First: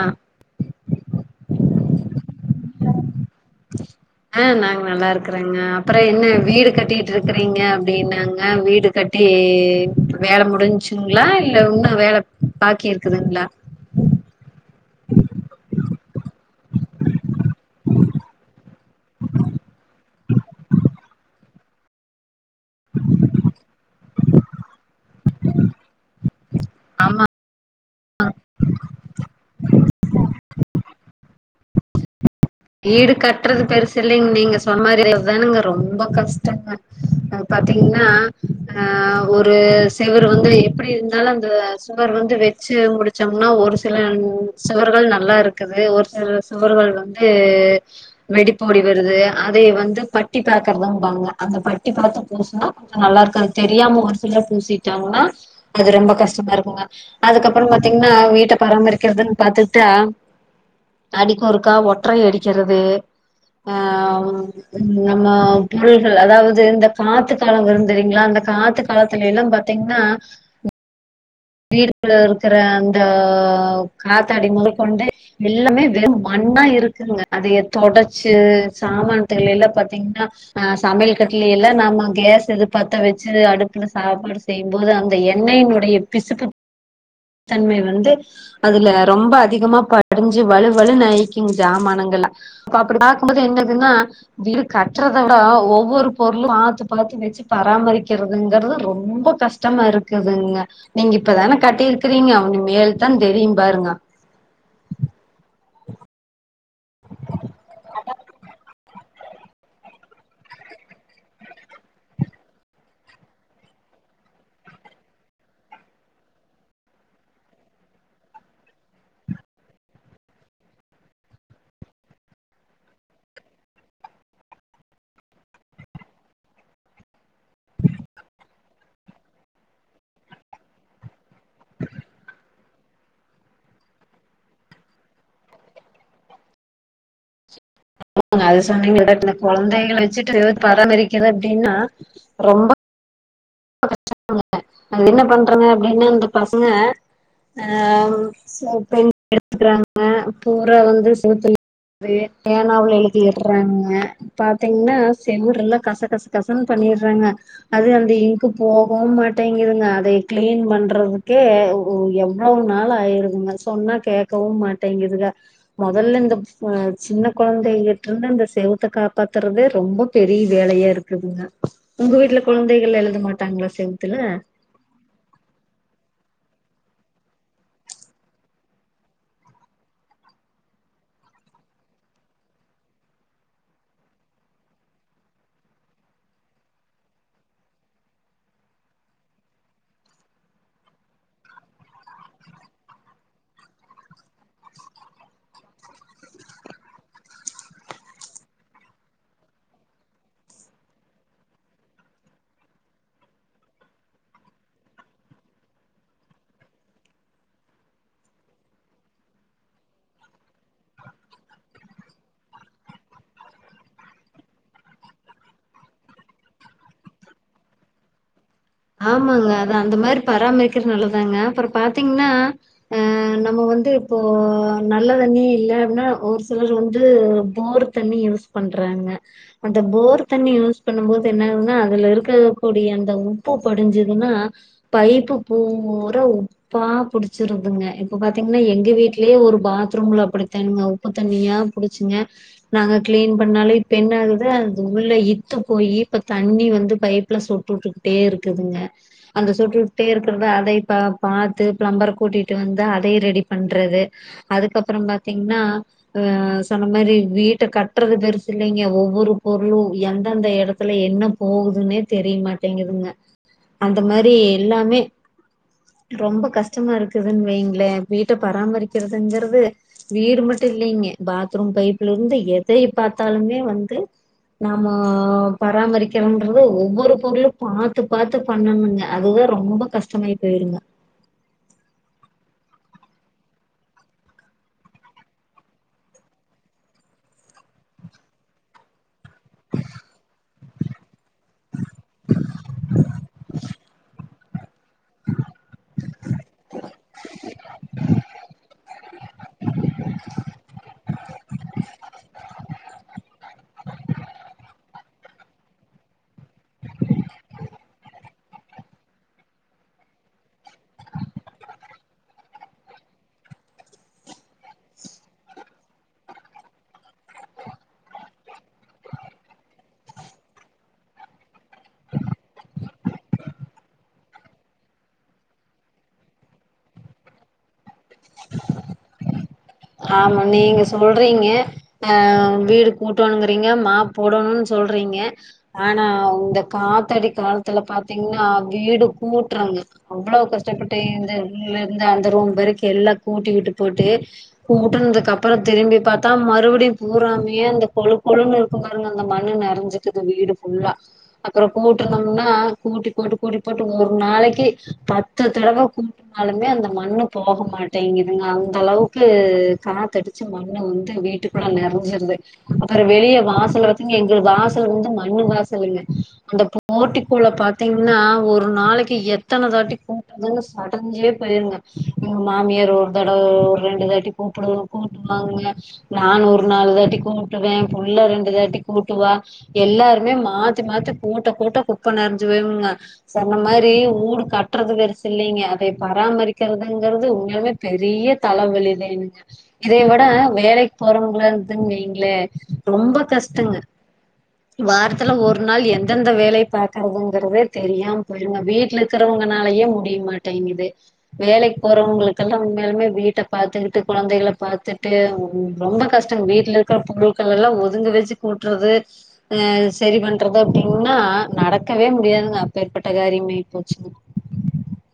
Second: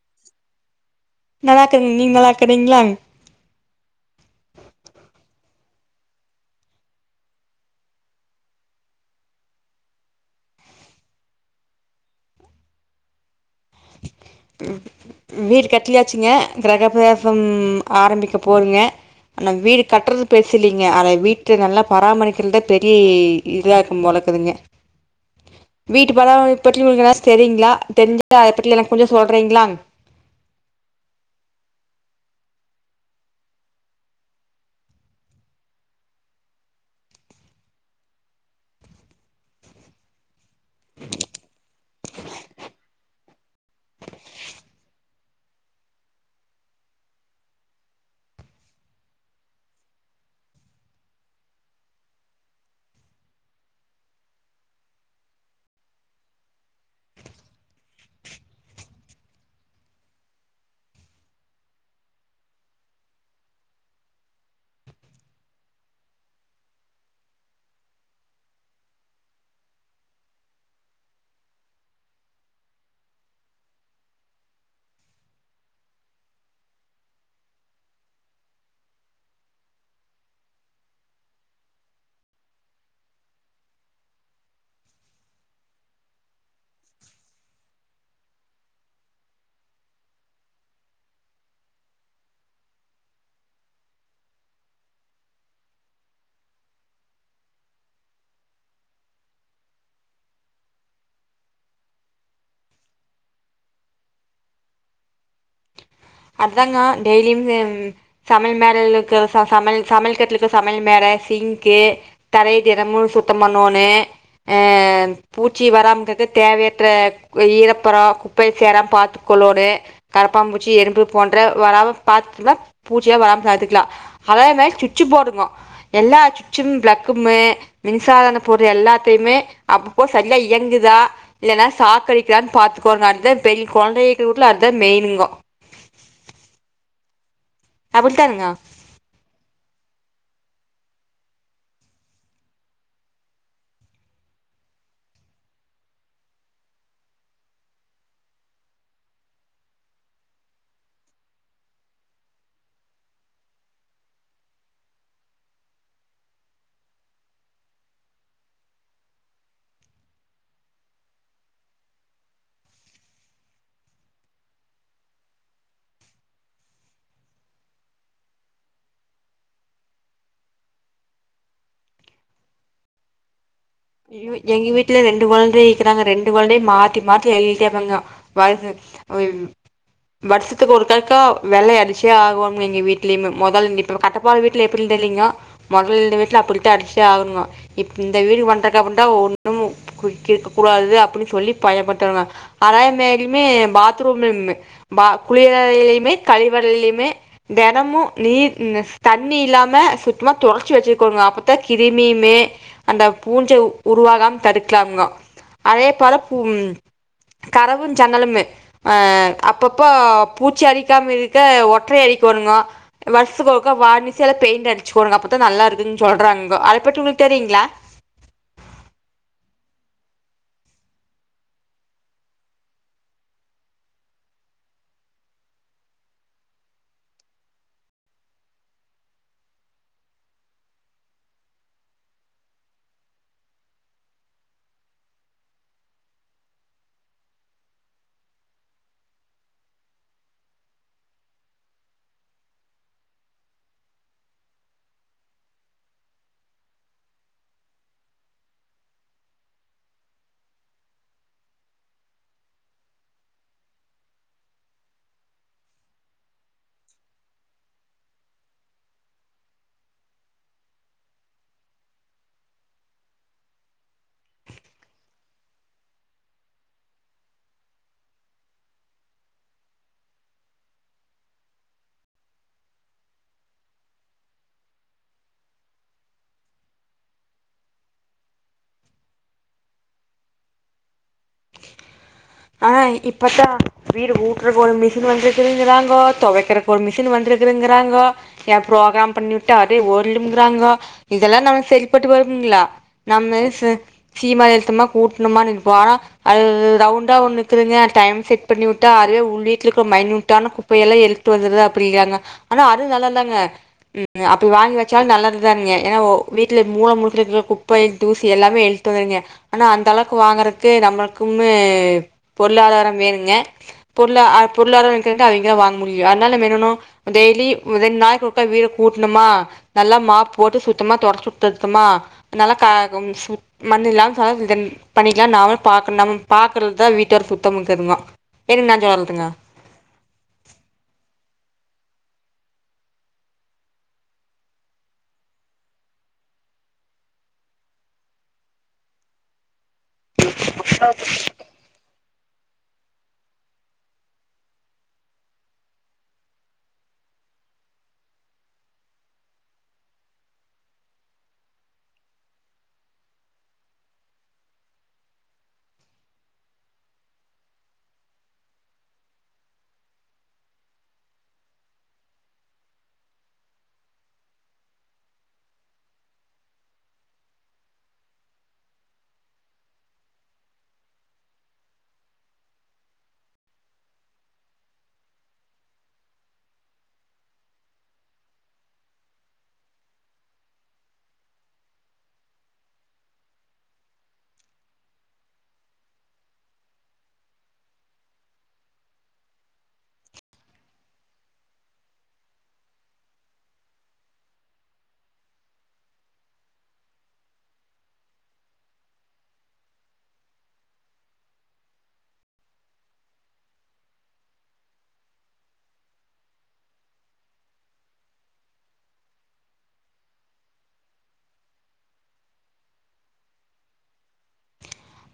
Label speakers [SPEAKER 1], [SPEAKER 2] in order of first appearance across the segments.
[SPEAKER 1] ஆ
[SPEAKER 2] நல்லா இருக்க நீங் நல்லா இருக்கீங்ளா
[SPEAKER 1] ஆ நாங்க நல்லா இருக்கறங்க அப்புற என்ன வீடு கட்டிட்டு இருக்கறீங்க அப்டின்னாங்க வீடு கட்டி வேல முடிஞ்சுங்ளா இல்ல இன்னும் வேல பாக்கி இருக்குதுங்ளா
[SPEAKER 2] வீடு கட்டியாச்சுங்க கிரக பிரசம் ஆரம்பிக்க போதுங்க ஆனா வீடு கட்றது பெருசுலீங்க அத வீட்டு நல்லா பராமரிக் க்றது தா பெரிய இதுவா இருக்கும் போலக்குதுங்க வீட்டு பராமரிப்பு பற்றி உங்களுக் எதாச்சு தெரியீங்ளா தெரிஞ்சா அத பற்றி எனக்கு கொஞ்சம் சொல்றீங்ளா
[SPEAKER 1] [inaudible] வீடு கட்றது பெருசு இல்லீங் நீங்க சொன் மாரி அதுதானுங்க ரொம்ப கஷ்டம்ங்க அ பாத்தீங்ன்னா அ ஒரு செவுரு வந்து எப் எப்டி இருந்தாலும் அந்த சுவர் வந்து வெச்சு முடிச்சோம்னா ஒரு சில சுவர்கள் நல்லா இருக்குது ஒரு சில சுவர்கள் வந்து வெடிப்போடி வருது அதே வந்து பட்டி பாக்கறதும்பாங்க அந்த பட்டி பாத்த புதுசா நல்லா இருக்கது தெரியாம ஒரு சில பூசிட்டாங்கன்னா அது ரொம்ப கஷ்டமா இருக்குங்க அதுக்கப்புறம் பாத்தீங்ன்னா வீட்ட பராமரிக்கிறதுன் பாத்துட்டா அடிக்கு ஒருக்கா ஒ ற்றை அடிக்கிறது அ ம் நம்ம பொருள்கள் அதாவ்து இந்த காத்து காலம் வரும் தெரியுங்லா அந்த காத்து காலத்துலேலா பாத் த்தீங்ன்னா வீடுக்குள்ள இருக்கற அந்த காத்தாடி முதகொண்டு எல்லாமே வெறும் மண்ணா இருக்குங்க அதைய தொடச்சு சாமான்த்துல்லைலா பாத்தீங்ன்னா ஆ சமையல் கட்டலே எல்லா நாம கேஸ் எது பத்த வச்சு அடுப்புல சாப்பாடு செய்யும்போது அந்த எண்ணெயினுடைய பிசுப்பு தன்மை வந்து அதுல ரொம்ப அதிகமா படிஞ்சு வலுவலுனு ஆய்க்குங் ஜாமானங்களா அப்ப அப்டி பாக்கும் போது என்னதுன்னா வீடு கட்றத விட ஒவ்வொரு பொருளும் பாத்து பாத்து வச்சு பராமரிக்கிறதுங்கறது ரொம்ப கஷ் டமா இருக்குதுங்க நீங்க இப்பதான கட்டியிருக்கிறீங்க இனு மேல் தா தெரியும் பாருங்க
[SPEAKER 2] அதாங்க டெய்லியும் ம் சமையல் மேடைலளுக்கு சமையல் சமையல் கட்லுக்கு சமையல் மேட சிங்க்கு தரைய தினமும் சுத்தம் பண்ணோன்னு பூச்சி வராமங்கக்கு தேவையற்ற ஈரப்புறம் குப்பை சேரா பாத்துக்கொள்ளோனு கரப்பாம்பூச்சி எரும்பு போன்ற வராம பாத்துகுன்னா பூச்சியே வராம பாத்துக்கலாம் அதே மாரி சுச்சு போடணும் எல்லா சுச்சும் ப்ளக்குமு மின்சாதன பொருள் எல்லாத்தையுமே அப்பப்போ சரியா இயங்குதா இல்லைன்னா சாக்கடிக்கிதான்னு பாத்துக்கோனு அத தான் பெரிய குழந்தை இருக்றவீட்ல அதான் மெயினுங்கொ
[SPEAKER 1] ஆமாங்க
[SPEAKER 2] அப்டித்தானுங்க
[SPEAKER 1] அது சொன்னீங்க [unintelligible] குழந்தைகள வச்சுட்டு பராமரிக்கிற அப்டின்னா ரொம்ப [unintelligible] அ என்ன பண்றங்க அப்படின்னா இந்த பசங்க ஆ [unintelligible] எடுக்கறாங்க பூரா வந்து [unintelligible] வே பேனாவுல எழதிடுறாங்க பாத்தீங்கன்னா செவர்லாம் கச கச கசன்னு பண்ணிறாங்க அது அந்த இங்க் போகவும் மாட்டேங்குதுங்க அதை கிளீன் பண்றதுக்கே எவ்வளவு நாள் ஆயருதுங்க சொன்னா கேக்கவும் மாட்டேங்குதுக முதல்ல இந்த சின்ன குழந்தைகிட்ட இருந்து இந்த செவத்தை காப்பாத்துறதே ரொம்ப பெரிய வேலையா இருக்குதுங்க உங்க வீட்டுல குழந்தைகள் எழுத மாட்டாங்களா செ
[SPEAKER 2] ஐயோ எங்க வீட் டுல ரெண்டு குழந்தைக இக்கிறாங்க ரெண்டு குழந்தையும் மாத்தி மாத்தி எழுட்டேப்பாங்க பாருங்க வருஷத்துக்கு ஒருதாக்கா வெள்ளை அடிச்சே ஆகோம்னு எங்க வீடலயுமே முதல் இ இப்ப கட்டப்போற வீட்டல எப்டி தெரிலிங்கோ முதல்ல இருந்த வீட்டல அப்படிதா அடிச்சி ஆகணுங்கோ இப் இந்த வீடு வந்த பண்டா குண்டா ஒன்னும் கேக்க கூடாது அப்படின்னு சொல்லி பயபட்டுருவேன் அதாய மேலுமே பாத்ரூம்ல இன்னு பா குளியல் அரைலயுமே கழிவறைலுமே தினமும் நீர் தண்ணி இல்லாம சுத்தமா தொறைச்சு வச்சுக்கோனுங்க அப்பத்தான் கிருமியுமே அந்த பூஞ்சை உருவாகாம தடுக்கலாமங்கோ அதே பால பு கறவும் ஜன்னலுமு ஆஹ் அப்பப்போ பூச்சி அரிக்காம இருக்க ஒற்றரை அரிக்கோணுங்கோ வருஷத்துக்கு ஒரு கா வார்னீஷ் இல்ல பெயண்ட் அடிச்சிக்கோங்க அப்போ தான் நல்லா இருக்கும்னு சொல்கிறாங்ககோ அதுபத்தி உங்களுக்கு தெரியுங்களா
[SPEAKER 1] ஆமாங்க அதான் அந்த மாரி பராமரிக்கிறது நல்லதாங்க அப்புறம் பாத்தீங்கன்னா அஹ நம்ம வந்து இப்போ நல்ல தண்ணியே இல்ல அப்படின்னா ஒரு சிலர் வந்து போர் தண்ணி யூஸ் பண்றாங்க அந்த போர் தண்ணி யூஸ் பண்ணும் போது என்ன ஆகுன்னா அதுல இருக்க கூடிய அந்தக் உ ப்பு படிஞ்சதுன்னா பைப்பு பூறா உப் பா புடிச்சிருதுங்க இப்ப பாத்தீங்கன்னா எங்க வீட்லயே ஒரு பாத்ரூம்ல அப்படித்தானுங்க உப்பு தண்ணியா புடிச்சுங்க நாங்க கிளீன் பண்ணாலும் இப்ப என்ன ஆகுது அது உள்ள இத்து போய் இப்ப தண்ணி வந்து பைப் அல சொட்டு விட்டுக்கிட்டே இருக்குதுங்க அந்த சொட்டுவிட்டே இருக்கிறத அதை பாத்து பிளம்பர் கூட்டிட்டு வந்து அதை ரெடி பண்றது அதுக்கப்புறம் பாத்தீங்கன்னா அஹ சொன்ன மாதிரி வீட்டை கட்டுறது பெருசு இல்லைங்க ஒவ்வொரு பொருளும் எந்தெந்த இடத்துல என்ன போகுதுன்னே தெரிய மாட்டேங்குதுங்க அந்த மாரி எல்லாமே ரொம்ப கஷ்டமா இருக்குதுன்னு வைங்களே வீட்ட பராமரிக்கிறதுங்கறது வீடு மட்டும் இல்லைங்க பாத்ரூம் பைப்ல இருந்து எதை பாத்தாலுமே வந்து நாம பராமரிக்கிறோன்றது ஒவ்வொரு பொருளு பாத்து பாத்து பண்ணணுங்க அதுவே ரொம்ப கஷ்டமாய் போயிருங்க
[SPEAKER 2] ஆ இப்பத்தா வீடு ஊட்றக்கு ஒரு மிஷின் வந்துருக்குதுங்கறாங்கோ தொவைக்கிறக் ஒரு மிஷினு வந்துருக்குதுங்கிறாங்கோ ஏப் ப்ரோக்ராம் பண்ணிவுட்டே அடே ஓர்லும்கிறாங்கோ இதெல்லா நமக் செரிபட்டு வருங்ளா நம்ம ச சீமார் எத்தமா கூட்னமான்னு இருப்போ ஆனா அது ரவுண்டா ஒன்னு இக்குதுங்க டைம் செட் பண்ணி விட்டா அதுவே உள்ளிட்ருக்கு மைனியூட்டான குப் பே எல்லா எழுட்டு வந்துருதா அப்டிகாங்க ஆனா அடு நல்லால்தாங்க அப்பி வாங்கி வெச் ச்சாலு நல்லதுதானுங்கே எனா ஓ வீட்லே மூல முழுக்க இருக்கிற குப்பை தூசி எல்லாமே இழுத்து வந்துருங்க ஆனா அந்த அளவுக்கு வாங்கறக்கு நம்முளுக் கும்மே பொருளாதாரம் வேணுங்க பொருளா அ பொருளாதாரம் [unintelligible] அவிங்கதா வாங் முடியு அத்னால நம்ம என்னனோ டெய்லி ரெண் நாளைக்கு ஒருக்கா வீடக் கூட்ணமா நல்லா மாப் போட்டு சுத்தமா தொடச்சுட் எடுத்தமா நல்லா ககும்சும் மண்ண இல்லா [unintelligible] இப்ப நம்ம பாக்கறதுக்தா வீட்டவர்க் சுத்தமு இக்கதுமா ஏனுங் நா சொல்துங்க
[SPEAKER 1] ஆமா நீங்க சொல்றீங்க அ வீடு கூட்டோணுங்கிறீங்க மாப் போடணுன் சொல்றீங்க ஆனா வுந்த காத்தடி காலத்துல பாத்தீங்னா வீடு கூட்றங்க அவ்ளோ கஷ்டபட்டு இந்த இதுலருந்து அந்த ரூம் வரைக்கி எல்லாக் கூட்டி விட்டு போட்டு கூட்டன்துக்கப்பறந் திரும்பி பாத்தா மறுபுடியு பூராமே அந்த கொழு கொழுனு இருக்கு பாருங்க அந்த மண்ணு நெறஞ்சு துகு வீடு ஃபுல்லா அப்புறோ கூட்டனும்னா கூட்டி போட்டு கூட்டி போட்டு ஒரு நாளைக்கு பத்து தடவ கூட் ஆலுமே அந்த மண்ணு போக மாட்டேங்குதுங்க அந்த அளவுக் கு காத்தடிச்சு மண்ணு வந்து வீட்டுக்குள்ள நெறஞ்சுருது அப்புறோ வெளிய வாசல்ல பாத்தீங்க எங்களுக்கு வாசல் வந்து மண்ணு வாசலுங்க அந்த போட்டிக்கோல பாத்தீங்ன்னா ஒரு நாளைக்கி எத்தன தாட்டி கூட்டுனாலு சடைஞ்சே போயிருங்க எங்க மாமியார் ஒரு தடவ ஒரு ரெண்டு தாட்டி கூப்பிடுனு கூட்டுவாங்க நான் ஒரு நாலு தட்டி கூட்டுவே புள்ள ரெண்டு தாட்டி கூட்டுவா எல்லாருமே மாத்தி மாத்தி கூட்ட கூட்ட குப்ப நெறஞ்சு பேயிருங்க சொன்ன மாரி ஊடு கட்டுறது பெருசு இல்லைங்க அதே பராமரிக்கிறதுங்கிறது உண்மையாலுமே பெரிய தலவெலிதேனுங்க இதே விட வேலைக்கி போறவங்களா இருந்துன்னு வைங்களே ரொம்ப கஷ்டங்க வாரத்துல ஒரு நாள் எந்தெந்த வேலைய பாக்கறதுங்கறதே தெரியாம் போயிருங்க வீட்ல இருக்கறவங்கனாலயே முடிய மாட்டேங்குது வேலைக் போறவங்களுக்கெல்லா உண்மையாலுமே வீ பாத்துக்கிட்டு குழந்தைகள பாத்துட்டு ரொம்ப கஷ்டோ வீட்ல இருக்கிற பொருள்கள் எல்லா ஒதுங்க வெச்சு கூட்றது ஆ செரி பண்றது அப்டின்னா நடக்கவே முடியாதுங்க அப்பேற்பட்ட காரியம் ஆயி போச்சுங்க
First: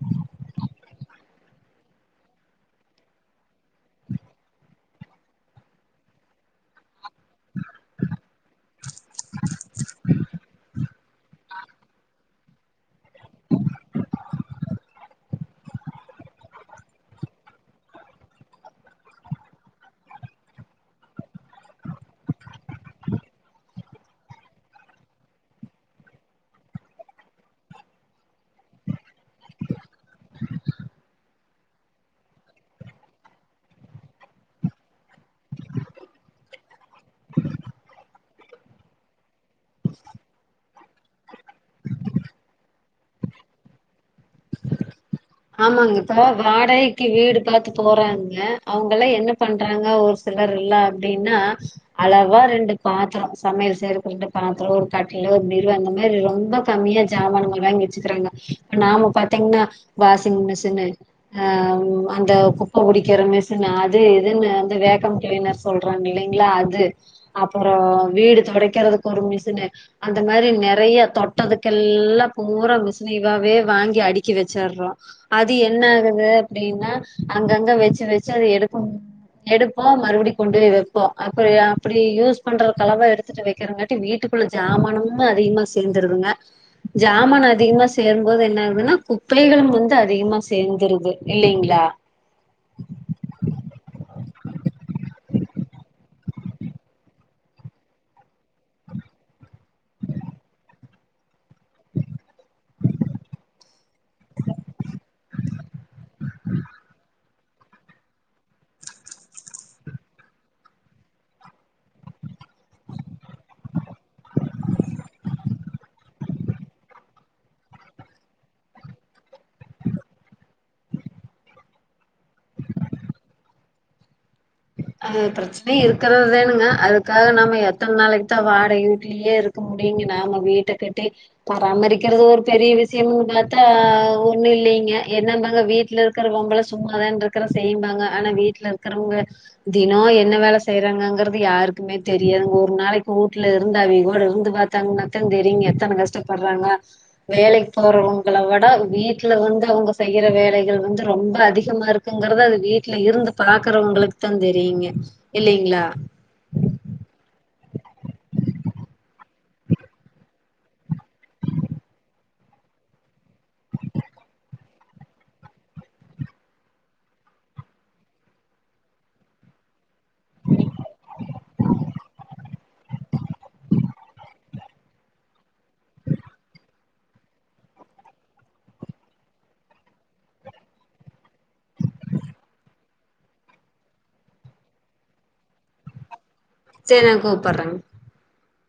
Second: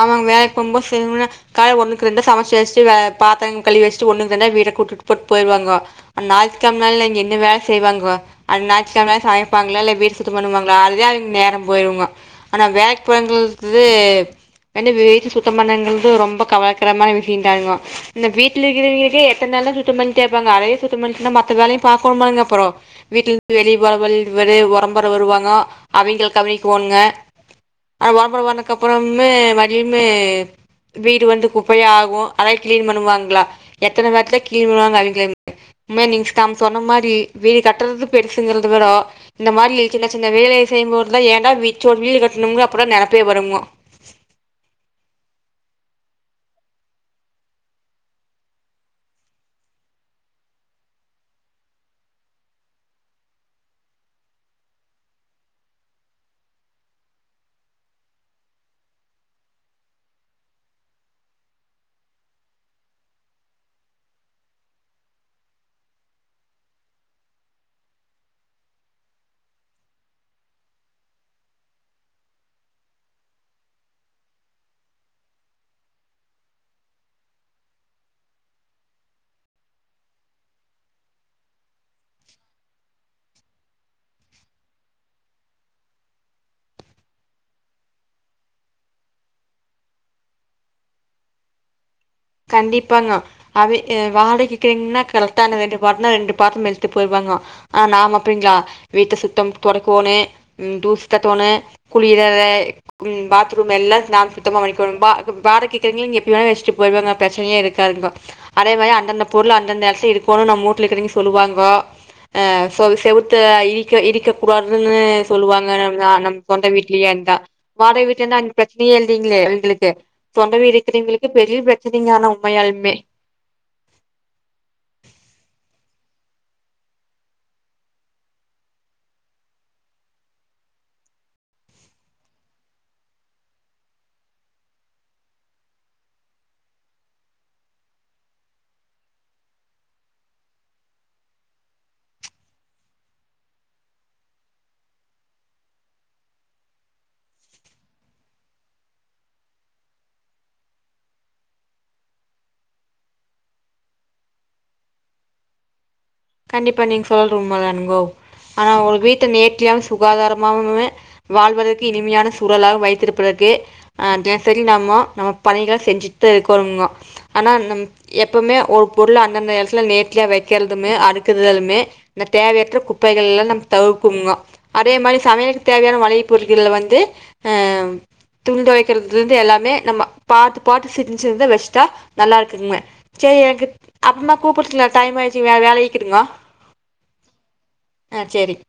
[SPEAKER 2] ஆமாங்க வேலைக்கு போம்போது சிலவ்க கால்ல ஒண்ணுக்கு ரெண்டா சமச்சு வச்சட்டு வே பாத்தர கழுவி வச்சுட்டு ஒன்னுக்கு ரெண்டா வீட்ட கூட்டிட்டு போட்டு போயிருவாங்கோ அந் ஞாயித்துக்கெழமல்ல இங்க என்ன வேல செய்வாங்கோ அன் ஞாய் செம்மையா சமைப்பாங்கலா இல்ல வீடு சுத்தோ பண்ணுவாங்களா அதுலே அவுங்க நேரோ போயிடுங்க ஆனா வேக் போறங்களுத்து என்ட வீடு சுத்த பண்ணங்கிறது ரொம்ப கவலைக்கிடமான விஷயந்தானுங்கோ இந்த வீட்ல இருக்கவிங்களுக்கே எத்தன நேரம்தா சுத்தோ பண்ணிட்டே இருப்பாங்க அதையே சுத்தோ பண்ணிட்டே இருந்தா மத்த வேலையு பாக்கனுமாங்க அப்புறோ வீட்ல விட்டு வெளிய போறமாரி ஒரே ஒரம்பற வருவாங்க அவிங்கள கவனிக்கோணுங்க ஆ ஒரம்பற வந்தக்கு அப்புறமே மதியம்மே வீடு வந்து குப்பையா ஆகு அத க்ளீன் பண்ணுவாங்ளா எத்தனவாட்தா க்ளீன் பண்ணுவாங்க அவிங்களு உண்மையா நீங்க தம் சொன்ன மாரி வீடு கட்டுறது பெருச்சுங்கிறது விடோ இந்த மாரி சின்ன சின்ன வேலை செய்யம்போதுதா ஏன்டா வீட்டோ வீடு கட்டணுன்ற அப்பறோ நெனப்பே வருங்கோ
[SPEAKER 1] ஆமாங்க இப்ப வாடகைக்கி வீடு பாத்து போறாங்க அவங்கல்லா என்ன பண்றாங்க ஒரு ஸ் சிலரில்லா அப்டின்னா அளவா ரெண்டு பாத்திரோ சமையல் செய்யுறக்கு ரெண்டு பாத்திரோ ஒரு கட்லு ஒரு பீரோ அந்த மாரி ரொம்ப கம்மியா சாமானங்கள் வாங்கி வச்சுக்கிறாங்க நாம பாத்தீங்ன்னா வாஷிங் மிஷினு ஆ அந்த குப்ப குடிக்கிற மிஷினு அது இதுன்னு அந்த வேக்கம் கீளினர்ஸ் சொல்றாங்க இல்லைங்களா அது அப்பறோ வீடு தொடைக்கிறதுக்கு ஒரு மிஷின்னு அந்த மாரி நெறைய தொட்டதுக்கு எல்லா பூறா மிஷினேவாவே வாங்கி அடுக்கி வச்சு வெச்சுர்றோ அது என்ன ஆகுது அப்டின்னா அங்கங்க வெச்சு வெச்சு அது எடுக்க எடுப்போ மறுபடியு கொண்டு போய் வெப்போ அப்றோ அப்டி யூஸ் பண்றக்கு அளவா எடுத் எடுத்துடு வைக்கறங்காட்டி வீட்டுக்குள்ள ஜாமானமு அதிகமா சேந்துருதுங்க ஜாமன் அதிகமா சேரும்போது என்ன ஆகுதுன்னா குப்பைகளும் வந்து அதிகமா சேந்துருது இல்லேங்களா
[SPEAKER 2] கண்டிப்பா நா அவே வாடகைக்கிங்ன்னா கரெக்டா ரெண்டு பாட்னா ரெண்டு பாத்தரோ எடுத்து போயிடுவாங்கோ ஆ நாம அப்டிங்களா வீட்ட சுத்தம் தொடைக்கோணு ம் தூசு தட்டோணு குளியலே ம் பாத்ரூம் எல்லா நாம சுத்தமா வைக்கணு பா இப்ப வாடகைக்கி இருக்குறவிங்க எப்டி வேனா வச்சிட்டு பேயிருவாங்க பிரச்சனையே இருக்காதுங்கோ அதே மாரி அந்தந்த பொருளு அந்தந்த எடத்துல இருக்கனு நம்ம வூட்ல இருக்கிறிங்க சொல்லுவாங்கோ ஆ சொ செவுத்த இடிக்க இடிக்க கூடாதுன்னு சொல்லுவாங்க நம் நம்ம சொந்த வீட்லயே இருந்தா வாடகை வீட்ல இருந்தா அங்க பிரச்சனையே இல்லைங்களே எங்களுக்கு சொந்த வீடு இருக்கிறவிங்களுக்கு பெரிய பிரச் செரிங்க ஆனா உண்மையாள்மே
[SPEAKER 1] அ பிரச்சன இருக்கறதுதானுங்க அதுக்காக நம்ம எத்தன் நாளைக்குதா வாடகை வீட்லியேருக் க்க முடியுங்க நாம வீட்ட கட்டே பராமரிக்கிறது ஒரு பெரிய விஷ்யம்னு பாத்தா ஒன்னு இல்லிங்க என்னம்பாங்க வீட் வீட்ல இருக்கற பெம்பள சும்மாதான்ருக்கற செய்யிம்பாங்க ஆனா வீட்ல இருக்கறவுங்க தினோ என்ன வேல செய்றாங்கங்கறது யாருக்குமே தெரியாதுங்க ஒரு நாளைக்கு வூட்ல இருந்து அவிக கூட இருந்து பாத் தாங்னாத்தாந் தெரியுங்க எத்தன கஷ்டப்பர்றாங்க வேலைக் போறவுங்கள விட வீட்ல வந்து அவுங்க செய்யற வேலைகள் வந்து ரொம்ப அதிகமாருக் குங்கறத அது வீட்ல இருந்து பாக்கறவுங்குளுக்குதாந் தெரியுங்க இல்லிங்ளா
[SPEAKER 2] கண்டிப்பா நீங்க சொல்ற உண்மதானுங்கோ ஆனா ஒரு வீட்ட நேற்றியாவு சுகாதாராமாமுமுமே வாழ்வதற்கு இனிமையான சூழலாக வைத்திருப்பதற்கே அ டினசரி நம்மோ நம்ம பணிகள செஞ்சிட்தா இருக்கோனும்ங்கோ ஆனா நம் எப்பவுமே ஒருப் பொருள அந்தந்த எடத்துல நேர்த்லியா வெக்கல்துமே அடுக் க்குதலுமே இந்த தேவையற்றக் குப்பைகள்லா நம் தவுப்புங்கோ அடே மாரி சமையலுக்குத் தேவையான மளிகைப் பொருள்கல வந்து அ துணி தொவைக்கிறதுலந்து எல்லாமே நம்ம பாத்து பாத்து செஞ்சிருந்து வெஸ்ட்டா நல்லாருக்குங்மே சேரி எனக்குத் அப்பமா கூப்புட்துல டைம் ஆயிர்ச்சி வே வேலை இக்கிதுங்கோ
[SPEAKER 1] சேரி நா கூப்பர்றங்
[SPEAKER 2] ஆ சேரிங்